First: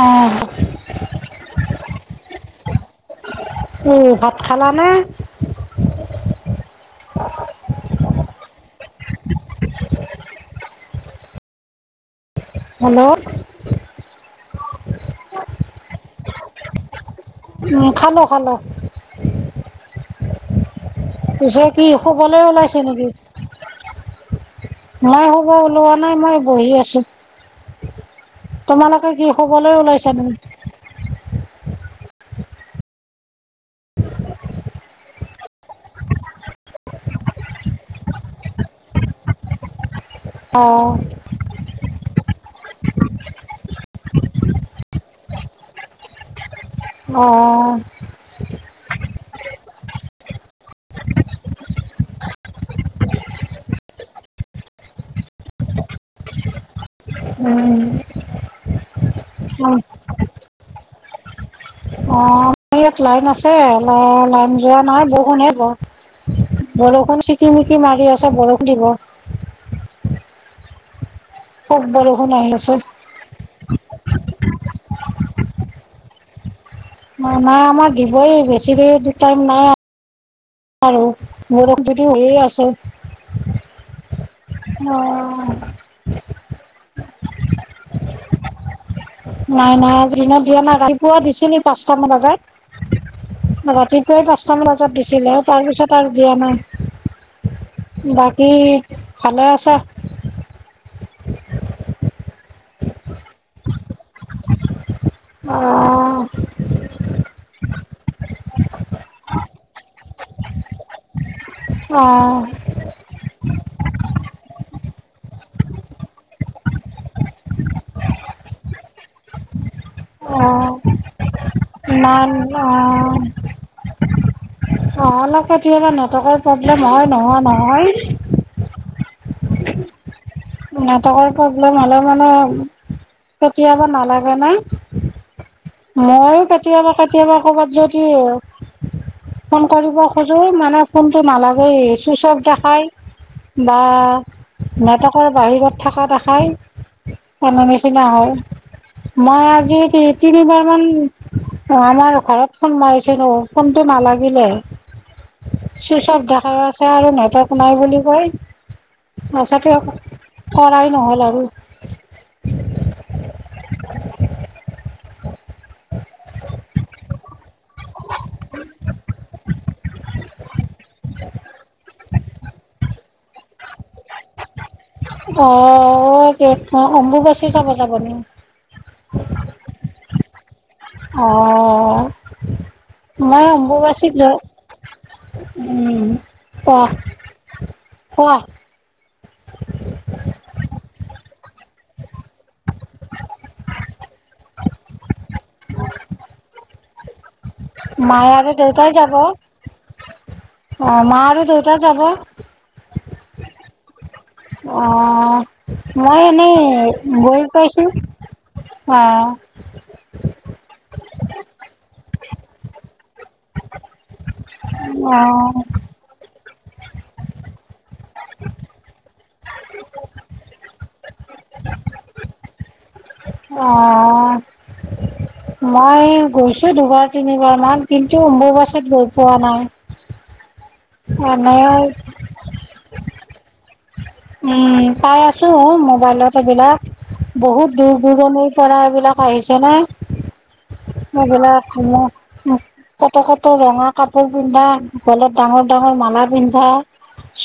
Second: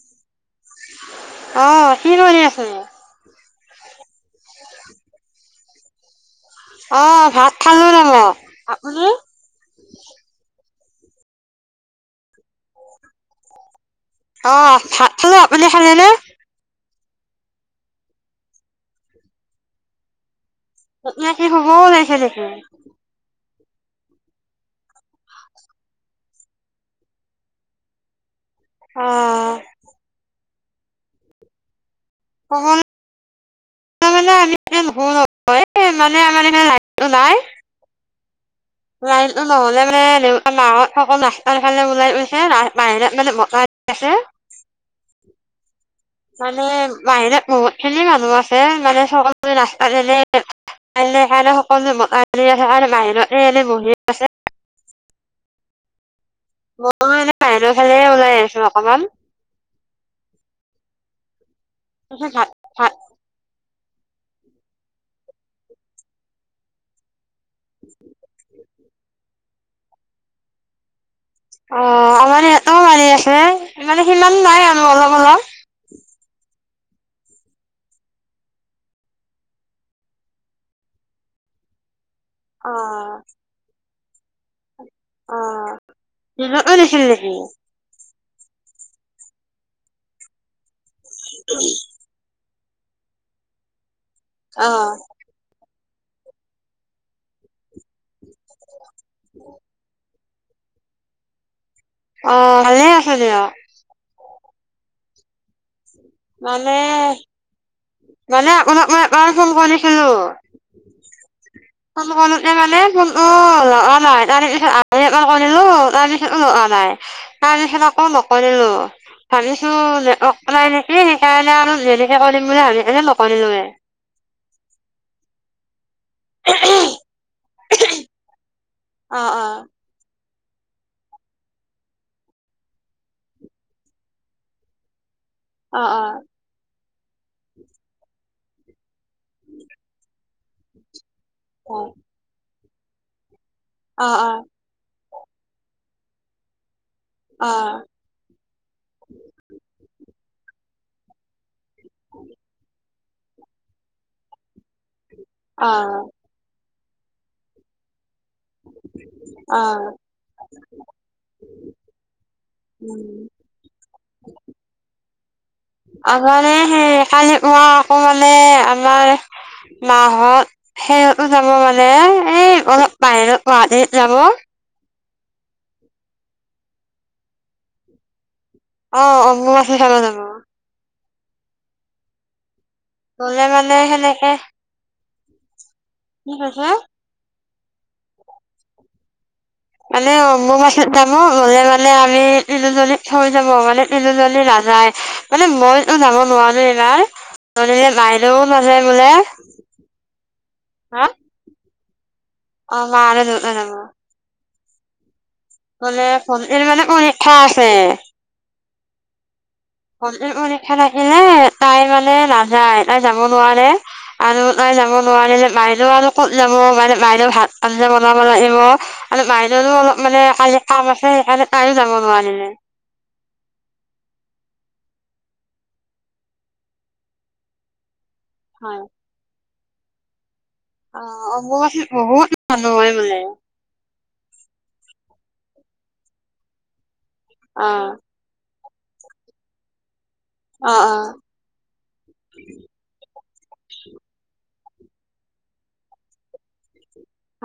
অ', আহ কি কৰি আছে উম ভাত খালানে অ ভাত খালো [unintelligible] আপুনি হল অ ভাত খালো আপুনি খালেনে উ খালো খালো এতিয়া পিছে শুব কি ওলাইছে শুবলে নেকি? ওলাইছে নেকি মই হ'ব ওলোৱা নাই মই বহি আছো তোমালোকে কি অ', খবলৈ ওলাইছা তম অসমহম মানে আমি এয়া নুশ মানে আমাৰ এইখন লাই নাই লাইনটো নহ'লে মানে অ', বাহিৰাত মানে আছে। মানে বাহিৰত অ', বহুত খিনি মানুহ আছে মানে চকল নাস্তা দে কাই সকলোআছে আৰু বাহিৰত আলি বি আছে। অই এনে বাহেৰ খালে ওলাই আহিছো অকমান। উম অ' পিছে ভাত ম ভাত এক লাইন আছে অ লাইন যোৱা নহয় বৰষুণে বৰ বৰষুণ কি ন কি মাৰি আছে বৰষণ দিব অ পত বৰষুণ আমাৰ ইয়াতো আহিলেচোন মাৰি আছে মানে সিমান নাই আৰু অলপ অলপ নাই নাই আমাৰ দিবই বেছি দেৰি দু টাইম নাই আৰু গৰম পেতি হৈয়ে অ আছো অ' দেখিলি নেখি নাই নাই আজ দিনত দিয়া নাই ৰাতিপুৱা দিছো নি পাঁচটাামান বজাত ৰাতি পাঁচটাম অ বজাত দিছিলে তাৰপিছত আৰু দিয়া নাই বাকী ভালে আছা। অ' ভালে আছে দেয়া অঁ মানে মানে আপোনাক মই একাৰণে ফোন কৰিছিলো ভ মানে ভ উম অ' ন' তাৰ পিছ কৰিলো তাৰ নিচনাো নোহোৱা নাই তাৰ নিচনা আকৌ নকৰিলো ভাবিছো অঁ নেকি সেইকাৰণে আৰু যেনেকে ইমান কৰিম বুলি ভাবি অঁ এ নকনিলোয় অ' অলপ কেতিয়াবা নেটৱৰ্কৰ প্ৰব্লেম হয় নহোৱা নহয় অ অ' নেটৱৰ্কৰ প্ৰব্লেম হ'লে মানে কেতিয়াবা নালাগে ন অ অ মই কেতিয়াবা কেতিয়াবা কৰ'ৰবাত যদি ফোন কৰিব খজো মানে অ অ অ [unintelligible] ৰ বাহিৰত থকা দেখাই অ এনা নিচিনা হয় মই আজি তিনিবাৰ মান অ' আমাৰ ঘৰত ফোন মাৰিছে নো ফোনটো নালাগিলে অ চুইচ অফ দেখা আছে আৰু নেটৰ্ক নাই বুলি কয় অ তছতে অ কৰাই নহল আৰু উম আ মানে হে কাল ক আকৌ মানে আমাৰ নাহত সেইহঁত যাব মানে এই অলপ বাহিৰত গুৱাহাটীত যাব অ' গ অ' অম্বুবাচী যাব যাব নি অহ [unintelligible] অ' গলে মই মানে অম্বুবাচী হ সেনেকে কি কৈছে কোৱা মানে অম্বুবাচীত যাব। হলে মানে আমি তিলুজলি থৈ যাব মানে তিলুজলি নাযায় মানে মই যাম [unintelligible] নাই মায় আৰু দেউতাই যাব, অ, হা মা আৰু দেউতাই যাব। অ মা আৰু দেউতা যাব। অ বোলে মই এনেই ভন্টিৰ মানে পৰীক্ষা গৈ পাইছো। আছে অ ভণ্টিৰ পৰীক্ষা থাকিলে তাই মানে নাযায়, তাই যাব নোৱাৰে আৰু নাই যাব নোৱাৰিলে অ মাই [unintelligible] যাব মানে বাইদেউ ভাত আঞ্জা বনাব লাগিব ল, আৰু বাইদেউৰো অলপ মানে কালি কাম আছে। তাইও যাব নোৱাৰিলে। অ মই গৈছো দুবাৰ তিনিবাৰ মান কিন্তু হয় অম্বুবাচী গৈ পোৱা নাই অ এনেই অম্বুবাচীত বহুত মানুহ হয় বোলে উম পাই আছো মোবাইলত এইবিলাক অ বহুত দূৰ দূৰণিৰ পৰাৰ এইবিলাকো আহিছে ন। অ অ। এইবিলাক সময় [unintelligible] কটো ৰঙা কাপোৰ পিন্ধা, গলত ডাঙৰ ডাঙৰ মালা পিন্ধা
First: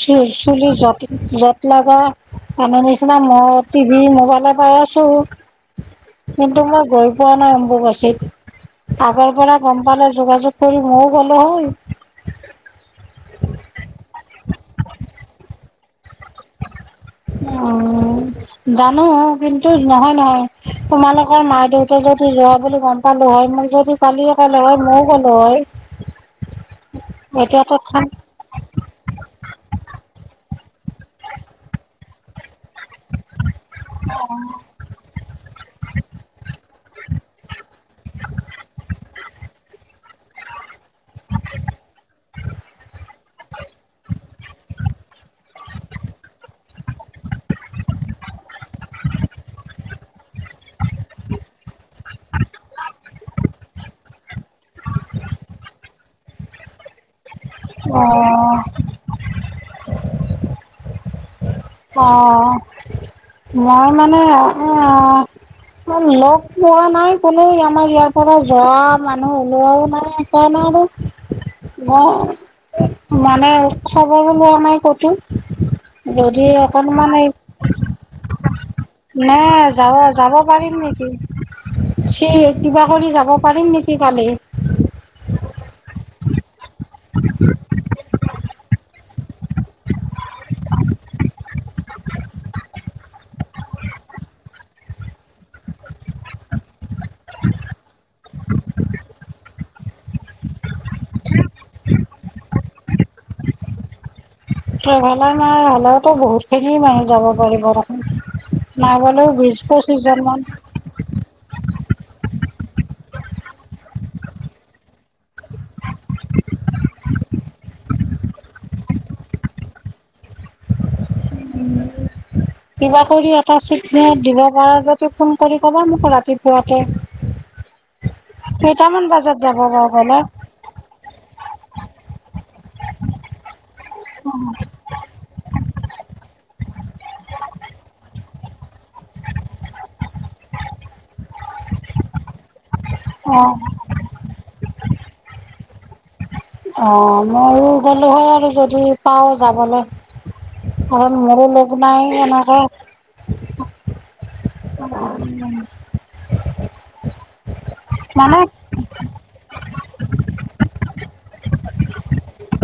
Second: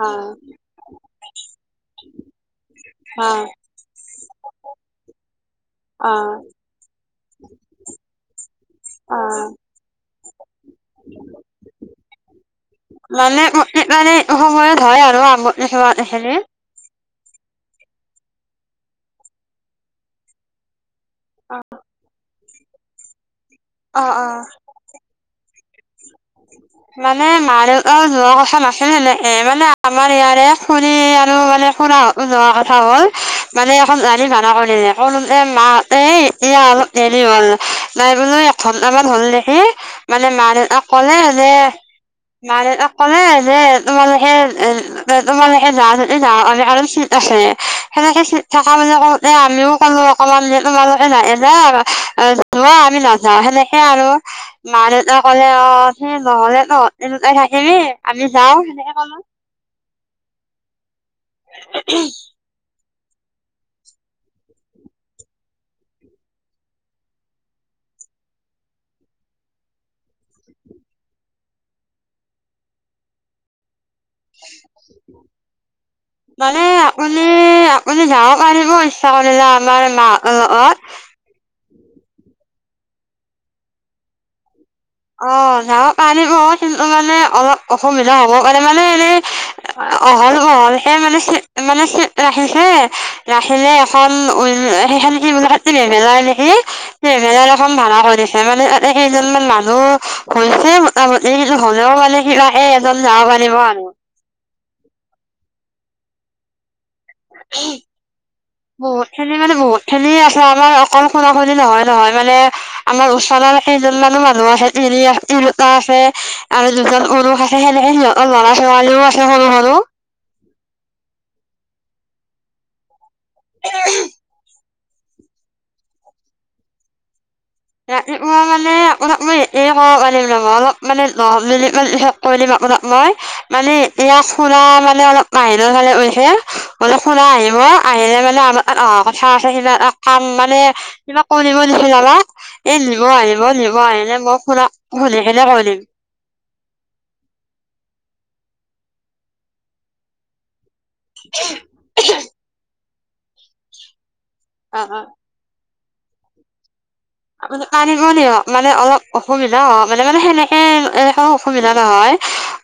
চিল চুলি যত, যত লাগা [unintelligible] নিচিনা হয় মই টিভি মোবাইলে পাই আছো। অ কিন্তু মই গৈ পোৱা নাই অম্বুবাছিত। অ আগৰ পৰা গম পালে যোগাযোগ ক'লে মইও গ'লো হয়। মানে প্ৰত্যেকবাৰে এইটো সময়ত হয় আৰু আম কিমান খেলি অ, জানো কিন্তু নহয় নহয়। তোমালোকৰ অ মা দেউতা যদি যোৱা বুলি গম পালো হয় মোৰ যদি অ কালি অ। কালো হয় ময়ও গলো হয়। মানে মা এতিয়াতো দেউতাও খান যোৱা কথা নাছিলে এনেকে মানে কৰি খুৰী আৰু মানে খুৰাহতো যোৱা কথা হ'ল। মানে এখন গাড়ী ভাড়া কৰিলে, কৰোঁতে মাহঁতে এই এয়া অলপ দেৰি হ'ল, নাই বোলো আমাৰ হ'ল দেখি মানে মা দেউতাক কলে যে মান তাক ক'লে যে তোমালোকে এ তোমালোকে য যদি যা কাৰমি আৰু চিন্তা সেনেকে থকা মানে ক এ আমিও কোনো অকমান তোমালোকে নাহ [unintelligible] আমি নাযাও সেনেকে আৰু মা দেউতা ক'লে। অ সেই নহলে নো এনেকৈ থাকিমেই আমি যাও অ', সেনেকে কলো। অঁ মই মানে [unintelligible] লগ পোৱা নাই কোনে আমাৰ ইয়াৰ পৰা যোৱা মানুহ ওলোৱাও নাই সেইকাৰণে আৰু [unintelligible] মানে খবৰো লোৱা নাই ক'তো, যদি মানে অকণমান আপুনি এই আপুনি যাব পাৰিব ইচ্ছা কৰিলে নাই আমাৰ যাব যাব মাহঁতৰ পাৰিম লগত নেকি? স কিবা কৰি যাব পাৰিম নেকি কালি? অ' [unintelligible] মানে অলপ অসমীয়া নহ'ব পাৰে মানে এনেই অহল অহলকে মানে চিত মানে চিত ৰাখিছে। ৰাখিলে এখন উ সেইখে সি মল ট্ৰেভেলাৰ নেকি ট্ৰেভেলাৰ এখন ভাড়া অখে মানে তাতে কেইজনমান মানুহ আৰু হৈছেই মোটামুটি কিন্তু হ'লেও মানে কিবাকে এজন যাব পাৰিব আৰু। ট্ৰেভেলাৰ মানে হ'লেওতো বহুতখিনি মানে যাব পাৰিব দেখোন। নাই গ'লেও বহুতখিনি মানে বিশ বহুত খিনিয়ে আছে পঁচিছজনমান আমাৰ অকল খুৰা খুৰী নহয় নহয় মানে আমাৰ ওচৰৰ কেইজনমানো মানুহ আছে তিৰি তিৰোতা আছে আৰু দুজন পুৰুষ আছে। সেনেকে সিহঁতৰ ল'ৰা ছোৱালীও আছে সৰু সৰু। কিবা কৰি এটা চিটনে দিব পাৰ যাব। তোক ফোন কৰি ক'বা মোকো ৰাতিপুৱাকৈ ৰাতিপুৱা মানে আপোনাক মই যাব এ কব বাৰু গ'লে পাৰিম ন অলপ মানে নৰ্মেলি মানে [unintelligible] মই মানে এতিয়া খুণ মানে অলপ বাহিৰৰ ফালে গৈছে [unintelligible] তাই আহিব, আহিলে মানে আমাৰ তাত অহা কথা আছে কিবা কাম মানে কিবা কৰিব [unintelligible] এই নিব আহিব, অঁ নিব আহিলে মই শুনা শুনিকেনে কৈ দিম। অঁ ময়ো গ'লোঁ হয় আৰু যদি পাওঁ যাবলৈ। কাৰণ মোৰো লগ নাই হেনকা। [inaudible] অ অ [unintelligible] দিয় মানে অলপ অসুবিধা মানে। মানে সেনে [inaudible] অসুবিধা নহয়,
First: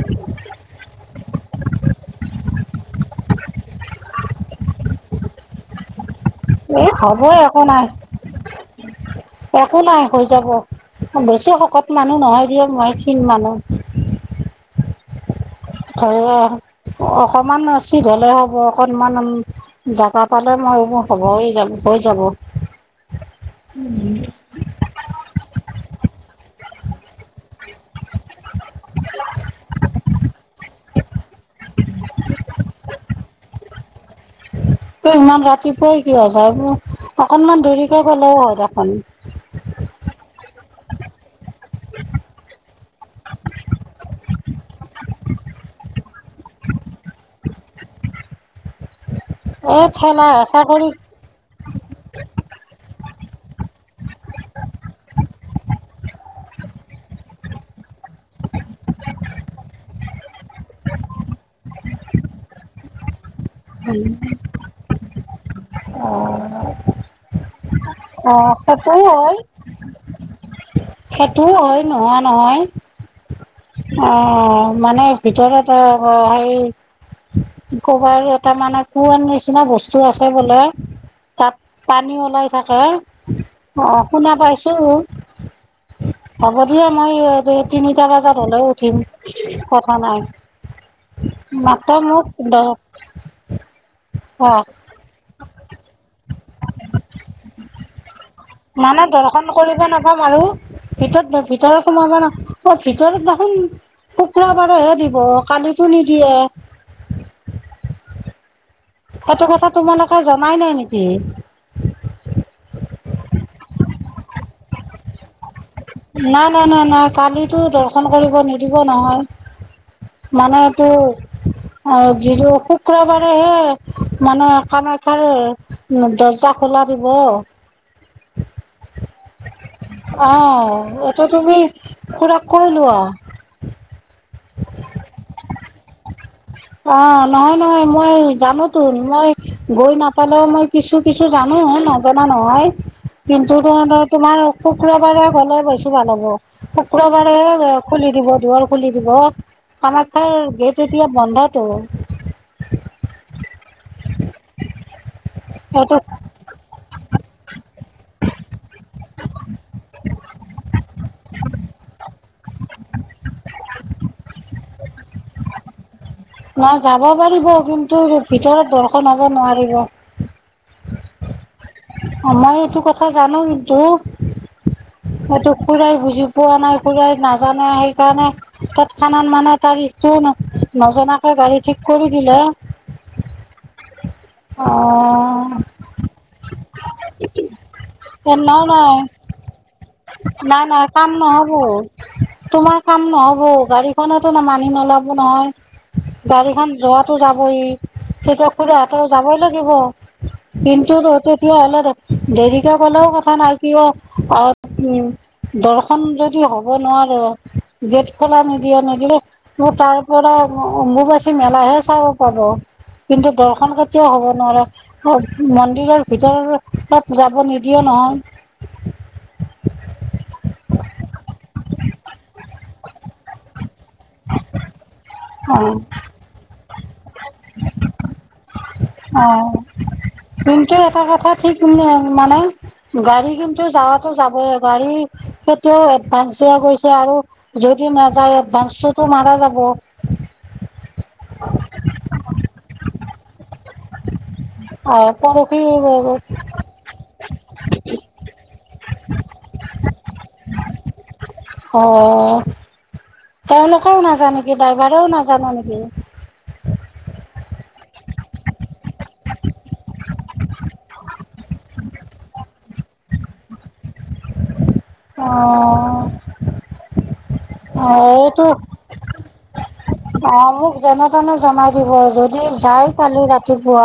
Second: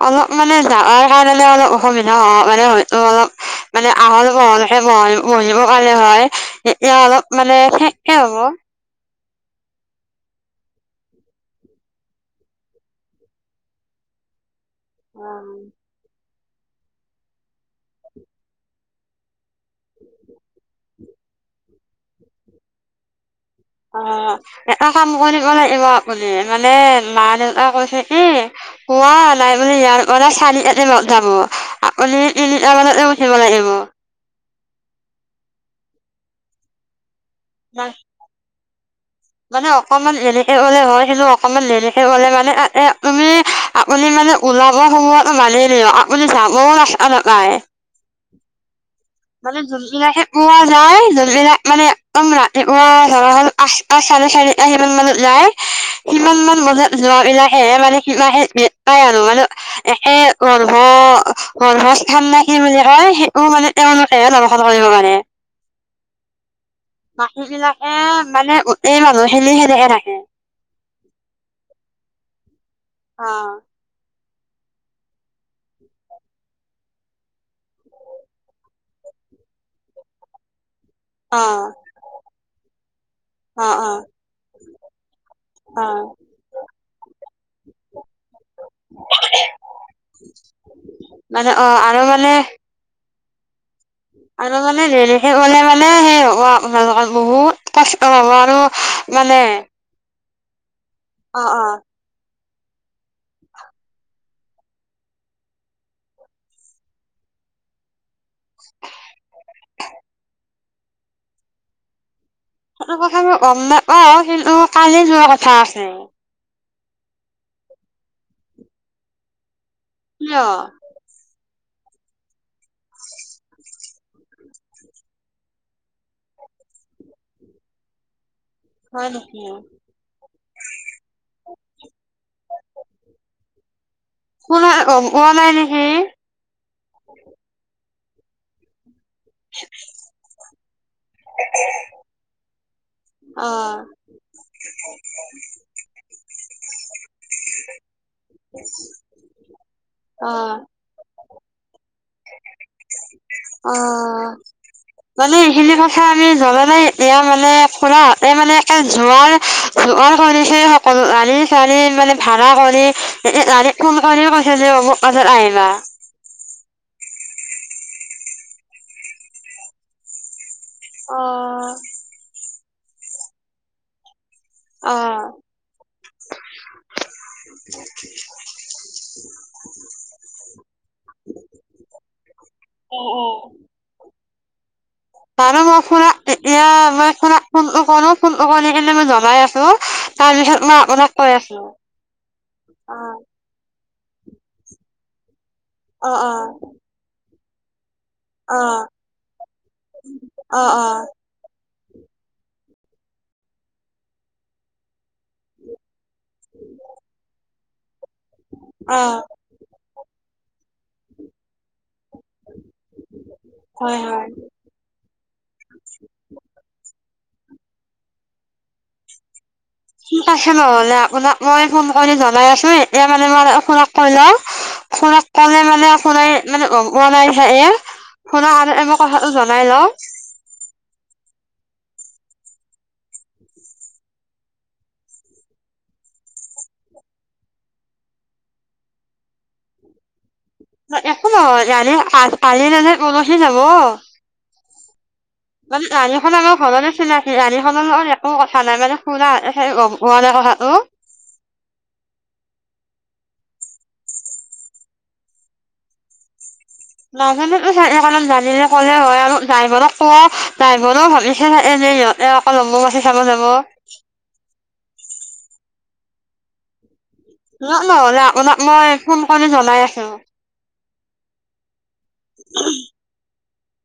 অলপ মানে যাবাৰ কাৰণে অলপ অসুবিধা হয়। মানে হয়তো অলপ মানে আহল বহলকে বহ বহিব কাৰণে হয়। এই হ'ব একো নাই [unintelligible] একো নাই হৈ যাব বেছি শকত মানুহ নহয় দিয়ক মই কিন মানুহ [inaudible] অ'। [unintelligible] অকমান ৰচিত হলে হ'ব অকনমান জগা পালে মইবোৰ হ'ব হৈ যাব। অ' এটা কাম কৰিব লাগিব আপুনি। মা-দেউতা কৈছে কি পোৱা নাই বোলে ইয়াৰ পৰা চাৰি [unintelligible] আপুনি তিনিটা বজাতে উঠিব লাগিব। ইমান ৰাতিপুৱাই কিয়, অকনমান দেৰিকে গলেও হয় দেখোন। মানে অকমান দেৰিকে গলে হয়, কিন্তু অকমান দেৰিকে গলে মানে তাতে তুমি আপুনি মান ওলাব সময়তো লাগেই দিয়ক, আপুনি যাবও [unintelligible] [inaudible] মানে এই যোনবিলাকে ঠেলা হেঁচা [unintelligible] কৰি যাই যোনবিলাক মানে একদম ৰাতিপুৱা ধৰা হল আঠটা চাৰে আঠ [unintelligible] মান যোৱ বিলাকে মানে কে পাই আনো মানে এে মন্হ মন মাছ থাম না কি বুলি কয় সেই অ মানে তেওঁলোকেহে দৰ্শন কৰিব পাৰে। অ। বাকীবিলাকে মানে গোটেই সেইটোও হয় মানুহখিনি সেনেকে থাকে। সেইটোও হয় নোহোৱা নহয়। অ অ মানে ভিতৰত ত ক সেই ক'বাৰ এটা মানে কোৰণ নিচিনা বস্তু আছে বোলে। অ তাত পানী ওলাই থাকে অ' শুনা পাইছো। অ হ'ব দিয়া মই তিনিটা বজাত হ'লেও উঠিম কথা নাই, মানে অ মাত্ৰ আৰু মোক মানে দ আৰু মানে দেৰিকে গ'লে মানে সেই হ'ব আপোনালোকৰ বহুত কষ্ট হ'ব। আৰু মানুহে মানে দৰ্শন কৰিব নাপাম আৰু ভিতত অ অ ভিতৰত সোমাব না হ ভিতৰত দেখোন শুক্ৰবাৰেহে দিব কালিটো নিদিয়ে। [inaudible] সেইটো কথা তোমালোকে জনাই নাই নেকি? সেটো কথা গম নাপাওঁ, কিন্তু কালি যোৱা কথা আছ নাই নাই নাই নাই কালিটো দৰ্শন কৰিব নিদিব নহয়। কিয় মানে এটো অ যিটো শুক্ৰবাৰেহে মানে কামাখ্যাৰে দৰ্জা খোল পাৰিব। হয় নেকি অ এইটো তুমি খুড়াক কৈ লোৱা। খুড়াই গম পোৱা নাই নেকি। অ নহয় নহয় মই জানোতো। মই গৈ নাপালেও মই কিছু কিছু জানো নজনা নহয়। অ কিন্তু ত তোমাৰ শুক্ৰবাৰে গ'লে বছি ভাল হ'ব। শুক্ৰবাৰেহে খুলি দিব দুৱাৰ খুলি দিব, অ কামাখ্যাৰ গেত এতিয়া বন্ধত অ' অ মানে এইখিনি সেইটো কথা আমি জ্বলাই এতিয়া মানে খুৰাতে মানে একে জোৰ জ কৰিছে সকলো আলি ছোৱালী মানে ভা় কৰি ৰাাৰী ফোন কৰি কৈছে যে অ মোক কাজত আহিবা নহ যাব পাৰিব কিন্তু ভিতৰত দৰ্শন হ'ব নোৱাৰিব অ আমাৰ এইটো কথা জানো কিন্তু অ এইটো খুৰাই বুজি পোৱা নাই খুৰাই নাজানে সেইকাৰণে তৎক্ষণাত মানে তাৰিখটো নজনাকে গাড়ী ঠিক কৰি দিলে অ অ আৰুন নহয় মই ফোন এয়া মই ফোন ফোন ফোন নহয় নাই কৰি কেনে মই জনাই আছো তাৰ নাই পিছত মই নাই কাম আপোনাক কৈ নহ'ব আছো তোমাৰ কাম অ', নহব গাড়ী খতো ন মানি নলাব নহয় অ', অ', গাড়ীখন যোৱাতো যাবই তেতিয়া অ', খুহতে যাবই লাগিব অ', কিন্তু অ', তেতিয়া হ'লে দেৰি এতিয়া কলেও কথা নাই কিয় অ উ দৰ্শন খ যদি হ'ব নোৱাৰো গেট খোলা নিদিয়ে নিদিয়ে অ'। ম তাৰ পৰা অম্বুবাচী মেলাহে চাব পাব কিন্তু দৰ্শন হয়, কেতিয়াও হব হয় নোৱাৰে মন্দিৰৰ ভিতৰত যাব নিদিয়ে নহয় ঠিক আছে নহ'লে এয়া মানে মই শুনক পলো শুন কলে অ', মানে শুনাই মানে বনাই যায় এ শুনক আৰু মই কথাটো অ', জনাই লওঁ কিন্তু এটা কথা ঠিক মানে গাড়ী কিন্তু যাৱাতো যাবইে গাড়ী সেইটো এডভান্স টো গৈ আৰু যদি নাযায় এডভান্স টোতো মাৰা যাব একো নহয় জানে কালি নাযায় পৰহি যাব অ পৰখি মানে গাড়ীখন আমাৰ ঘৰতে চিনাকি গাড়ীখনৰ একো কথা নাই মানে [unintelligible] টো অ অ তেওঁলোকেও নাযায় নেকি ড্ৰাইভাৰেও নাজানে নেকি নাজানো চাগে কাৰণে জানিলে ক'লে হয় আৰু ড্ৰাইভাৰক কওঁ ড্ৰাইভাৰেও ভাবিছে এনেই এ অকল অম্বুবাচী চাব যাব অ ন অ', ন এইটো আপোনাক মই ফোন কৰি জনাই আছো। অ মোক যেনে তেনে জনাই দিব যদি যাই কালি ৰাতিপুৱা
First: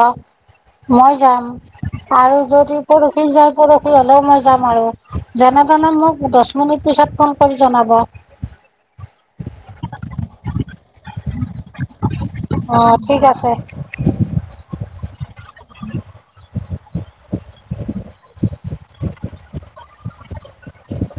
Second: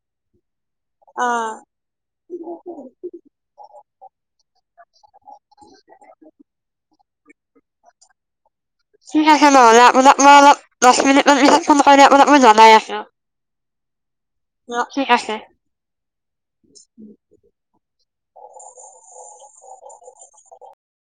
মই অ যাম আৰু যদি পৰহি যাই পৰহি হ'লেও মই যাম আৰু যেনে তেনে মোক দহ মিনিট পিছত ফোন কৰি জনাব ঠিক আছে নহলে আপোনাক মই অলপ দহ মিনিট মান পিছত ফোন কৰিম আপোনাক মই অ ঠিক আছে অ ঠিক আছে [inaudible] [unintelligible] [inaudible]